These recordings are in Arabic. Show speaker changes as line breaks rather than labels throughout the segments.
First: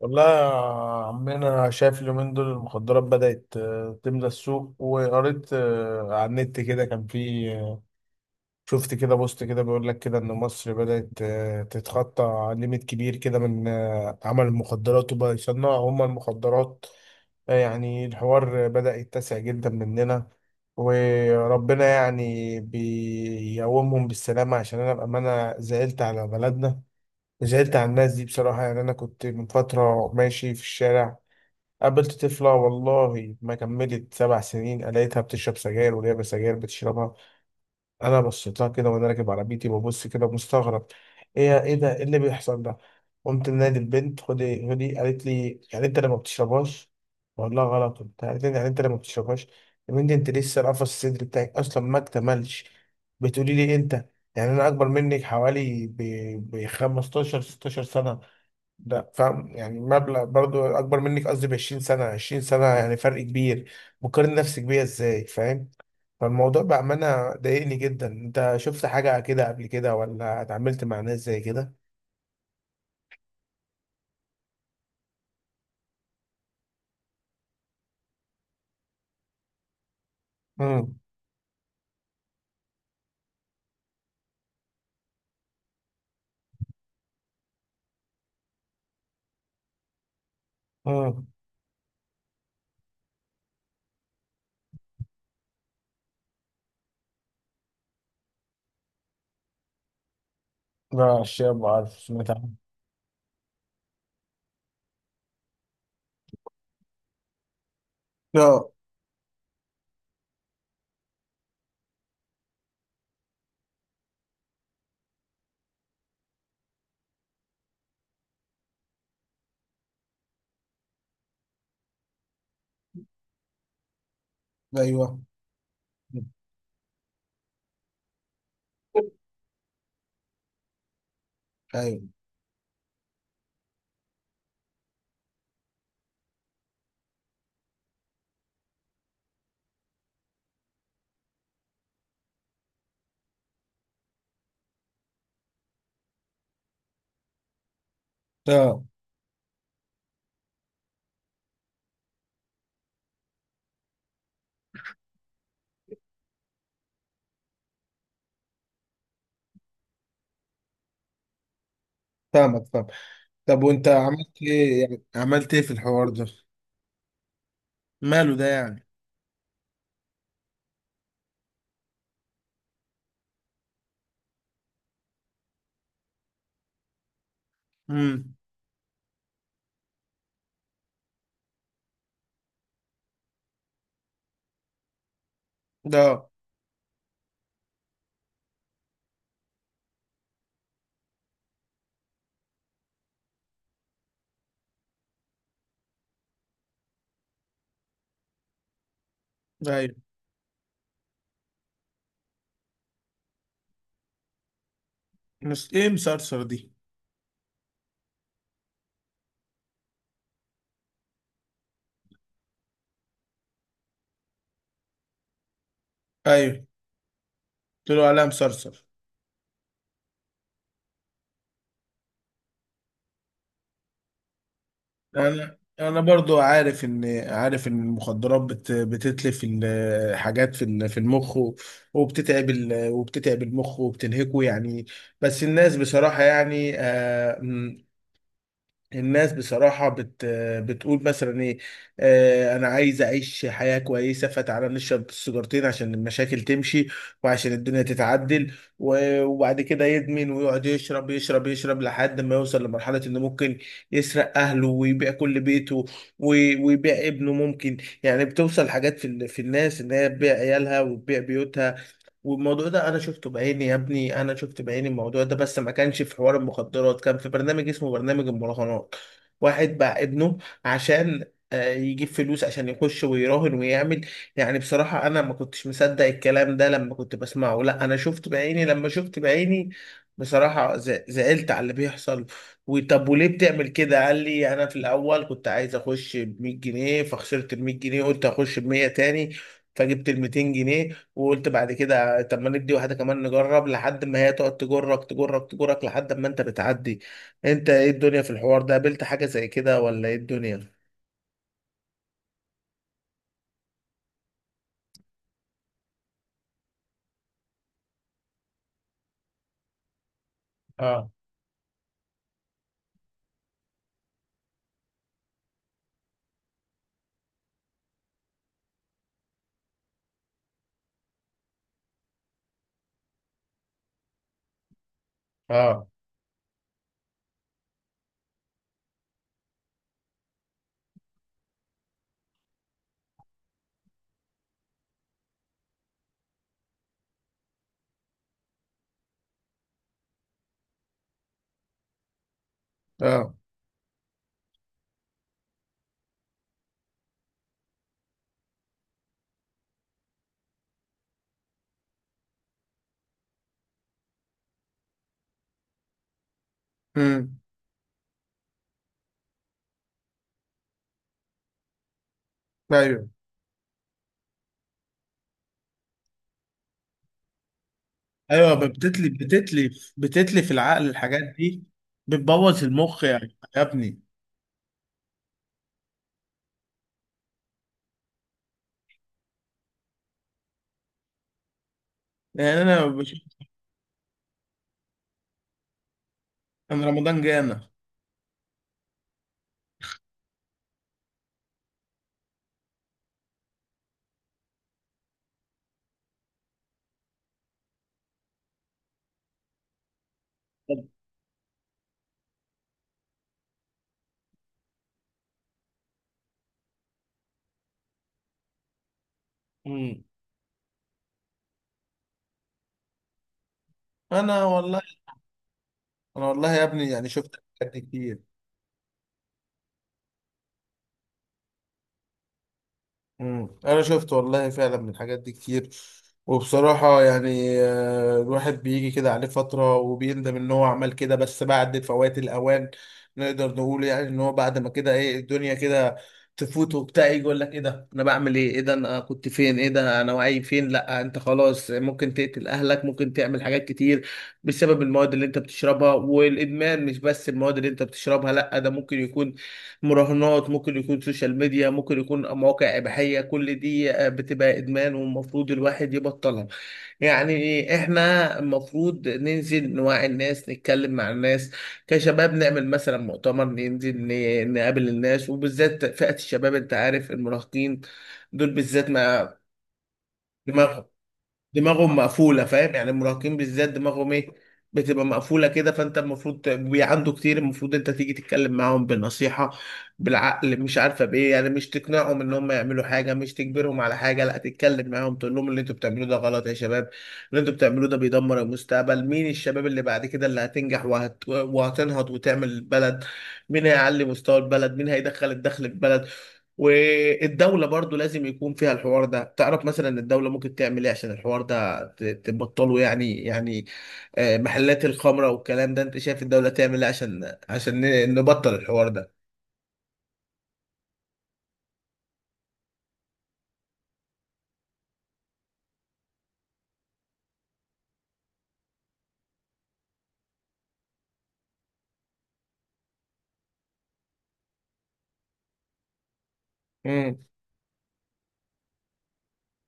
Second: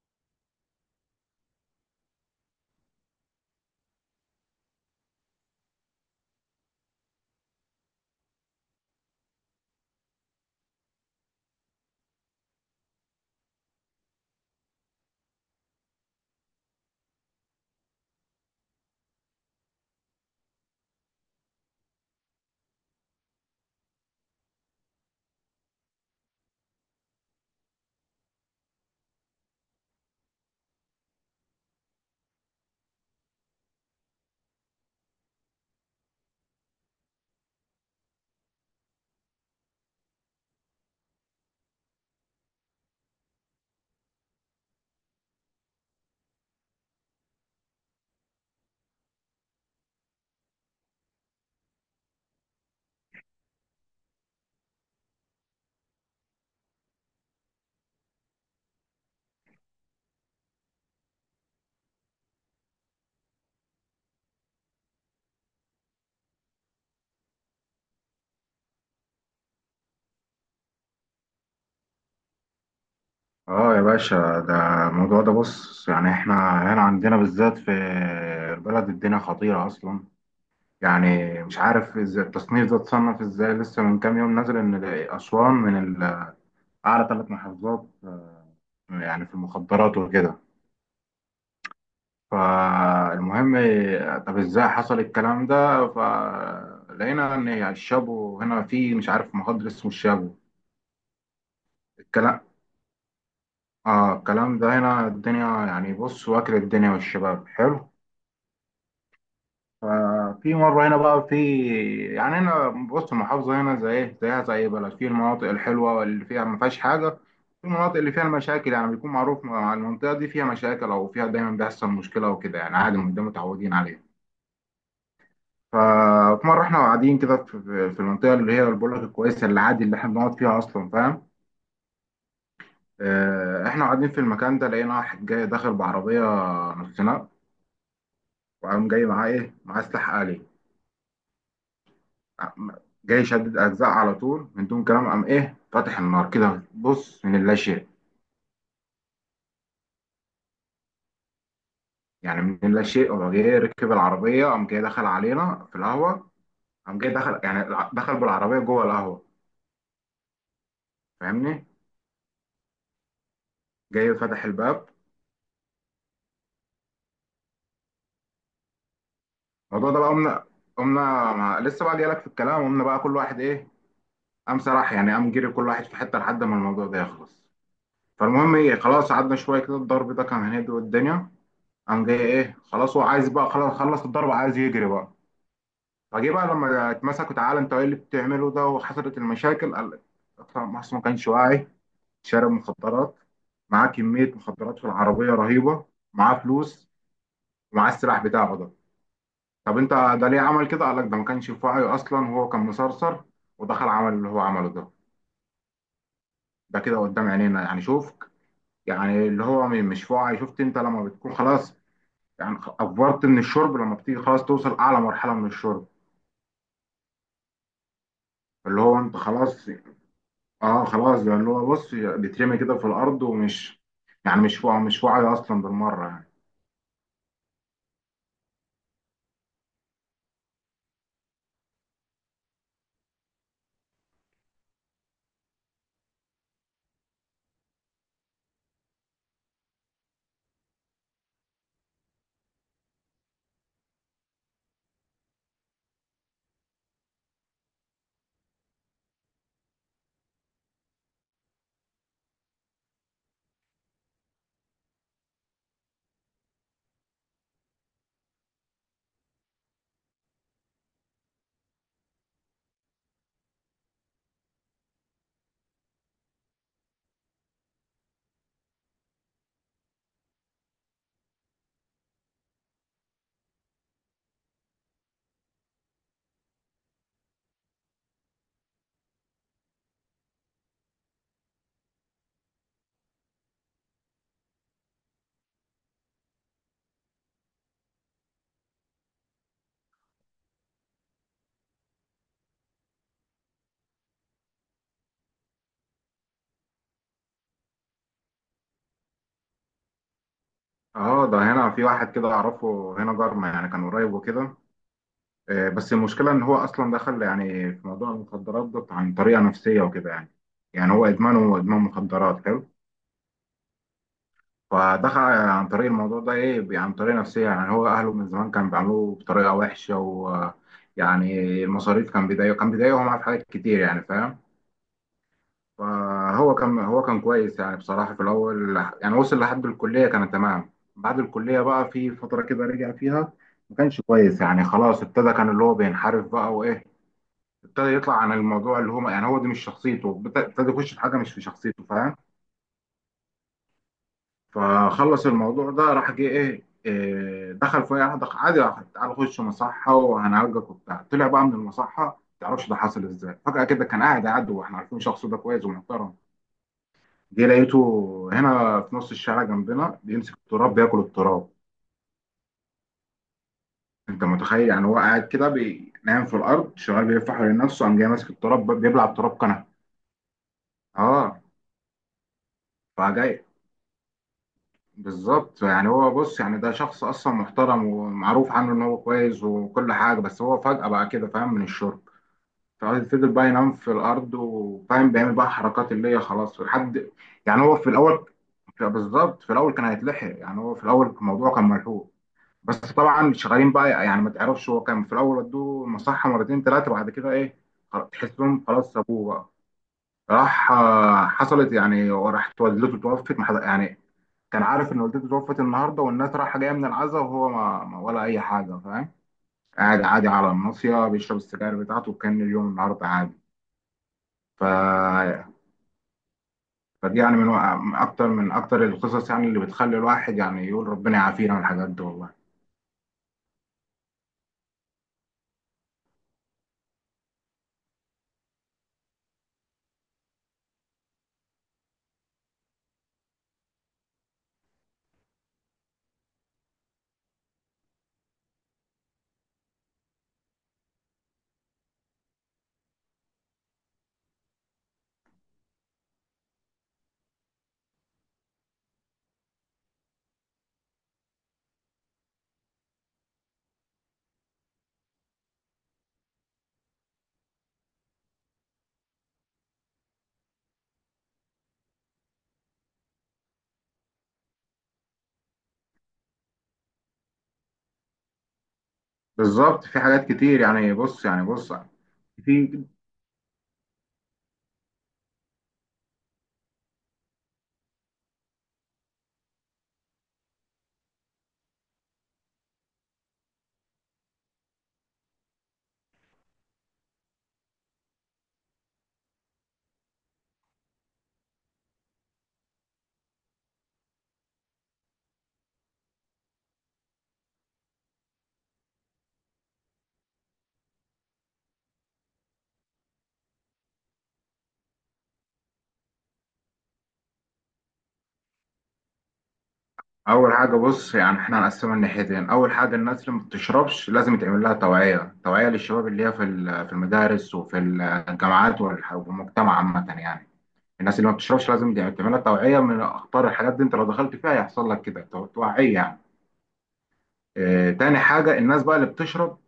والله يا عمنا، أنا شايف اليومين دول المخدرات بدأت تملى السوق. وقريت على النت كده كان في شفت كده بوست كده بيقول لك كده إن مصر بدأت تتخطى ليميت كبير كده من عمل المخدرات، وبقى يصنعوا هما المخدرات. يعني الحوار بدأ يتسع جدا مننا وربنا يعني بيقومهم بالسلامة، عشان أنا بأمانة زعلت على بلدنا. زعلت على الناس دي بصراحة. يعني أنا كنت من فترة ماشي في الشارع، قابلت طفلة والله ما كملت سبع سنين لقيتها بتشرب سجاير، ولعبة سجاير بتشربها. أنا بصيت لها كده وأنا راكب عربيتي، ببص كده مستغرب، إيه إيه ده؟ إيه اللي بيحصل ده؟ قمت منادي البنت، خدي خدي. قالت لي يعني أنت اللي ما بتشربهاش؟ بقول لها غلط وبتاع. قالت لي يعني أنت اللي ما بتشربهاش؟ يا بنتي أنت لسه القفص الصدري بتاعك أصلا ما اكتملش، بتقولي لي إيه أنت؟ يعني أنا أكبر منك حوالي ب 15 16 سنة. لا فاهم، يعني مبلغ برضو اكبر منك، قصدي ب 20 سنه، 20 سنه يعني فرق كبير. مقارن نفسك بيا ازاي؟ فاهم؟ فالموضوع بامانه ضايقني جدا. انت شفت حاجه كده قبل كده، ولا اتعاملت مع ناس زي كده؟
اه يا باشا ده الموضوع ده بص احنا هنا عندنا بالذات في البلد الدنيا خطيرة اصلا.
امم.
مش عارف ازاي التصنيف ده اتصنف ازاي، لسه من كام يوم نازل ان اسوان من ال- اعلى ثلاث محافظات في المخدرات وكده.
امم.
فالمهم، طب ازاي حصل الكلام ده؟ فلقينا ان الشابو هنا، في مش عارف مخدر اسمه الشابو.
لا الشيء، ما عارف، سمعت
الكلام
عنه.
اه الكلام ده هنا الدنيا، بص، واكل الدنيا والشباب حلو.
اه.
ففي مرة هنا بقى، في يعني هنا بص، المحافظة هنا زي إيه، زيها زي أي بلد، في المناطق الحلوة واللي فيها ما فيهاش حاجة، في المناطق اللي فيها المشاكل، بيكون معروف مع المنطقة دي فيها مشاكل أو فيها دايما بيحصل مشكلة وكده، عادي من ده متعودين عليه.
ايوه.
ففي مرة إحنا قاعدين كده في المنطقة اللي هي بقول لك الكويسة، اللي عادي اللي إحنا بنقعد فيها أصلا، فاهم؟
ايوه.
آه، إحنا قاعدين في المكان ده، لقينا واحد جاي داخل بعربية نص نقل، وقام جاي معاه إيه، معاه سلاح آلي. جاي شدد اجزاء على طول من دون كلام، قام ايه، فاتح النار كده بص من اللا شيء.
اه.
من اللا شيء، هو جاي ركب العربيه، قام جاي دخل علينا في القهوه، قام جاي دخل دخل بالعربيه جوه القهوه. فاهمني؟
فاهمك، فاهم. طب وانت
جاي
عملت
فتح
ايه؟
الباب.
يعني عملت ايه في الحوار ده؟ ماله ده يعني؟
الموضوع ده بقى، قمنا مع... لسه بقى جايلك في الكلام. قمنا بقى كل واحد ايه، قام سرح، قام جري كل واحد في حته لحد ما الموضوع ده يخلص.
امم.
فالمهم ايه، خلاص قعدنا شويه كده، الضرب ده كان هيهدي الدنيا. قام جاي ايه، خلاص هو عايز بقى، خلاص خلص الضرب عايز يجري بقى.
ده.
فجه بقى لما اتمسكوا، تعالى انت ايه اللي بتعمله ده وحصلت المشاكل، قال لك اطلع مصر، ما كانش واعي، شارب مخدرات، معاه كمية مخدرات في العربية رهيبة، معاه فلوس، ومعاه السلاح بتاعه ده. طب انت
ايوه.
ده ليه عمل كده؟ قال لك ده ما كانش في وعي اصلا، هو كان مسرسر، ودخل عمل اللي هو عمله ده.
ايه مسرسر دي؟
ده كده قدام عينينا، شوف، اللي هو مش في وعي. شفت انت لما بتكون خلاص، افورت من الشرب، لما بتيجي خلاص توصل اعلى مرحلة من الشرب،
ايوه، قلت له عليها مسرسر.
اللي هو انت خلاص. اه، خلاص بقى اللي هو بص بيترمي كده في الارض، ومش مش مش واعي
انا
اصلا
انا
بالمره يعني.
برضو عارف ان، عارف ان المخدرات بتتلف الحاجات في في المخ، وبتتعب وبتتعب المخ وبتنهكه يعني. بس الناس بصراحة يعني الناس بصراحة بتقول مثلا ايه، آه انا عايز اعيش حياة كويسة، فتعالى نشرب السيجارتين عشان المشاكل تمشي وعشان الدنيا تتعدل. وبعد كده يدمن ويقعد يشرب يشرب يشرب لحد ما يوصل لمرحلة انه ممكن يسرق اهله ويبيع كل بيته، ويبيع ابنه ممكن. يعني بتوصل حاجات في في الناس ان هي تبيع عيالها وتبيع بيوتها. والموضوع ده انا شفته بعيني يا ابني، انا شفت بعيني الموضوع ده، بس ما كانش في حوار المخدرات، كان في برنامج اسمه برنامج المراهنات. واحد باع ابنه عشان يجيب فلوس عشان يخش ويراهن ويعمل. يعني بصراحة انا ما كنتش مصدق الكلام ده لما كنت بسمعه، لا انا شفت بعيني، لما شفت بعيني بصراحة زعلت على اللي بيحصل. وطب وليه بتعمل كده؟ قال لي انا في الاول كنت عايز اخش ب 100 جنيه، فخسرت ال 100 جنيه، قلت اخش ب 100 تاني، فجبت ال 200 جنيه. وقلت بعد كده طب ما ندي واحده كمان نجرب، لحد ما هي تقعد تجرك تجرك تجرك لحد ما انت بتعدي. انت ايه الدنيا في الحوار ده؟ قابلت حاجه زي كده ولا ايه الدنيا؟
اه ده هنا في واحد كده اعرفه هنا، جارنا، كان قريب وكده. آه بس المشكله ان هو اصلا دخل في موضوع المخدرات ده عن طريقه نفسيه وكده يعني. هو
اه.
ادمانه، هو ادمان مخدرات حلو. فدخل عن طريق الموضوع ده ايه، عن طريقه نفسيه. هو اهله من زمان كانوا بيعاملوه بطريقه وحشه، و يعني المصاريف كان بيضايقه، كان بيضايقهم في حاجات كتير يعني، فاهم؟
اه.
فهو كان، هو كان كويس يعني بصراحة في الأول. وصل لحد الكلية كان تمام، بعد الكلية بقى في فترة كده رجع فيها ما كانش كويس، خلاص ابتدى كان اللي هو بينحرف بقى وإيه، ابتدى يطلع عن الموضوع اللي هو، هو دي مش شخصيته، ابتدى يخش في حاجة مش في شخصيته، فاهم؟
اه.
فخلص الموضوع ده، راح جه إيه إيه، دخل في أي واحدة عادي، راح، تعالى خش مصحة وهنعالجك وبتاع، طلع بقى من المصحة. ما تعرفش ده حصل ازاي، فجأة كده كان قاعد عدو واحنا عارفين شخصه ده كويس ومحترم.
امم.
جه لقيته هنا في نص الشارع جنبنا بيمسك التراب، بياكل التراب.
ايوه.
انت متخيل؟ هو قاعد كده نايم في الارض، شغال بيلف حوالين نفسه، قام جاي ماسك
ايوه
التراب بيبلع
بتتلف
التراب كنب.
بتتلف بتتلف العقل الحاجات
اه
دي، بتبوظ المخ يعني
فجاي
يا ابني.
بالظبط، هو بص ده شخص اصلا محترم ومعروف عنه ان هو كويس وكل حاجه، بس هو فجأة بقى كده فاهم من الشرب.
يعني انا بشوف،
ففضل بقى ينام في الارض وفاهم، بيعمل بقى حركات اللي هي خلاص
انا
لحد.
رمضان
يعني
جانا.
هو في الاول بالظبط في الاول كان هيتلحق، هو في الاول الموضوع كان ملحوق. بس طبعا شغالين بقى، ما تعرفش، هو كان في الاول ودوه المصحه مرتين ثلاثه، بعد كده ايه خلاص تحسهم خلاص سابوه بقى. راح
طب-
آه، حصلت وراحت والدته توفت، ما حد- يعني كان عارف ان والدته توفت النهارده والناس رايحه جايه من العزاء، وهو ولا اي حاجه، فاهم؟ قاعد
امم.
عادي على الناصيه بيشرب السجاير بتاعته، وكان اليوم النهارده عادي.
انا
ف
والله، انا والله يا ابني يعني
فدي
شفت الحاجات دي
من
كتير.
اكتر القصص اللي بتخلي الواحد يقول ربنا يعافينا من الحاجات دي والله.
مم. انا شفت والله فعلا من الحاجات دي كتير. وبصراحة يعني الواحد بيجي كده عليه فترة وبيندم ان هو عمل كده، بس بعد فوات الاوان. نقدر نقول يعني ان هو بعد ما كده ايه الدنيا كده تفوت وبتاع، يجي يقول لك ايه ده انا بعمل ايه؟ ايه ده انا كنت فين؟ ايه ده انا وعي فين؟ لا انت خلاص، ممكن تقتل اهلك، ممكن تعمل حاجات كتير بسبب المواد اللي انت بتشربها والادمان. مش بس المواد اللي انت بتشربها، لا ده ممكن يكون مراهنات، ممكن يكون سوشيال ميديا، ممكن يكون مواقع إباحية. كل دي بتبقى إدمان، والمفروض الواحد يبطلها. يعني احنا المفروض ننزل نوعي الناس، نتكلم مع الناس كشباب، نعمل مثلا مؤتمر، ننزل نقابل الناس وبالذات فئة الشباب. انت عارف المراهقين دول بالذات ما
بالظبط في حاجات كتير،
دماغهم
يعني بص يعني بص
دماغهم مقفوله، فاهم؟
في
يعني المراهقين بالذات دماغهم ايه، بتبقى مقفوله كده. فانت المفروض عنده كتير، المفروض انت تيجي تتكلم معاهم بالنصيحه، بالعقل، مش عارفه بايه، يعني مش تقنعهم ان هم يعملوا حاجه، مش تجبرهم على حاجه، لا تتكلم معاهم، تقول لهم اللي انتوا بتعملوه ده غلط يا شباب، اللي انتوا بتعملوه ده بيدمر المستقبل. مين الشباب اللي بعد كده اللي هتنجح وهتنهض وتعمل البلد؟ مين هيعلي مستوى البلد؟ مين هيدخل الدخل البلد؟ والدولة برضو لازم يكون فيها الحوار ده. تعرف مثلا الدولة ممكن تعمل ايه عشان الحوار ده تبطله؟ يعني محلات الخمرة والكلام ده، انت شايف الدولة تعمل ايه عشان نبطل الحوار ده؟
اول حاجه بص، احنا هنقسمها لناحيتين. اول حاجه الناس اللي ما بتشربش لازم يتعمل لها توعيه، توعيه للشباب اللي هي في في المدارس وفي الجامعات والمجتمع عامه يعني. الناس اللي ما بتشربش لازم يتعمل لها توعيه من اخطار الحاجات دي، انت لو دخلت فيها هيحصل لك كده توعيه يعني.
مم.
آه، تاني حاجة الناس بقى اللي بتشرب،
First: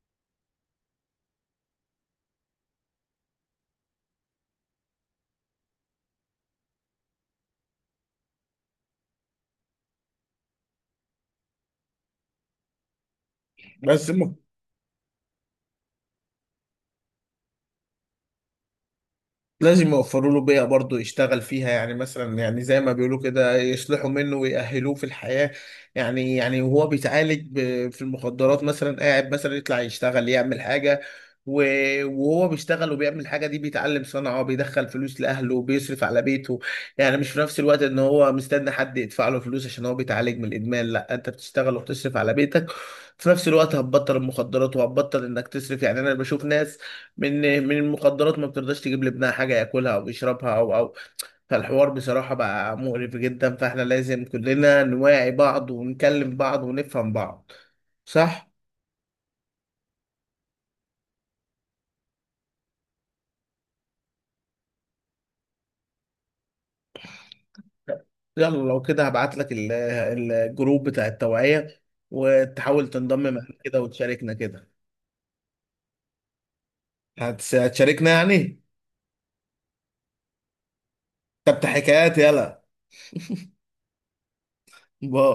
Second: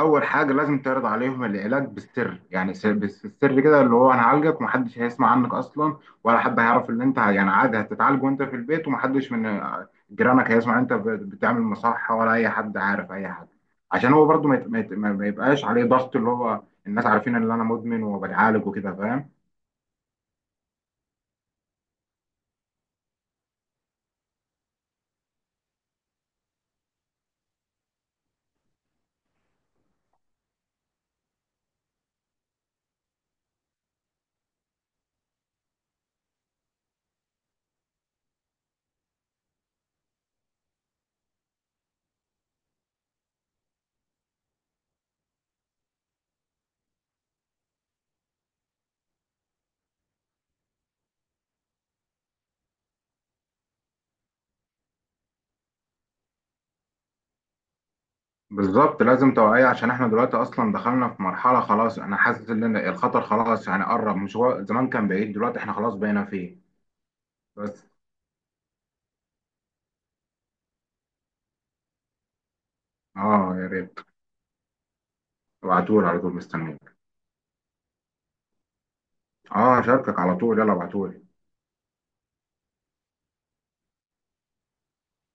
أول حاجة لازم تعرض عليهم العلاج بالسر، بالسر كده، اللي هو هنعالجك ومحدش هيسمع عنك أصلا، ولا حد هيعرف إن أنت، عادي هتتعالج وأنت في البيت، ومحدش من آه، جيرانك هيسمع أنت بتعمل مصحة ولا أي حد عارف أي حاجة.
بس
عشان هو
م-
برضو ما يت- ما يت- ما- ما يبقاش عليه ضغط اللي هو الناس عارفين إن أنا مدمن وبتعالج وكده، فاهم؟
لازم يوفروا له بيئة برضه يشتغل فيها. يعني مثلا يعني زي ما بيقولوا كده، يصلحوا منه ويأهلوه في الحياة. يعني وهو بيتعالج في المخدرات، مثلا قاعد مثلا يطلع يشتغل يعمل حاجة، وهو بيشتغل وبيعمل الحاجة دي، بيتعلم صنعة، بيدخل فلوس لأهله، بيصرف على بيته. يعني مش في نفس الوقت إن هو مستني حد يدفع له فلوس عشان هو بيتعالج من الإدمان، لا أنت بتشتغل وبتصرف على بيتك في نفس الوقت، هتبطل المخدرات وهتبطل إنك تصرف. يعني أنا بشوف ناس من من المخدرات ما بترضاش تجيب لابنها حاجة ياكلها او يشربها او او. فالحوار بصراحة بقى مقرف جدا، فاحنا لازم كلنا نواعي بعض ونكلم بعض ونفهم بعض. صح؟
بالظبط لازم توعية، عشان احنا دلوقتي اصلا دخلنا في مرحلة خلاص، انا حاسس ان أنا الخطر خلاص، قرب، مش هو زمان كان بعيد، دلوقتي احنا خلاص بقينا فيه. بس
يلا لو كده هبعت لك الجروب بتاع التوعية، وتحاول تنضم معانا
اه يا
كده
ريت،
وتشاركنا كده.
ابعتولي على طول مستنيك.
هتشاركنا يعني؟
اه هشاركك على طول، يلا ابعتولي.
طب ده حكايات. يلا، باي.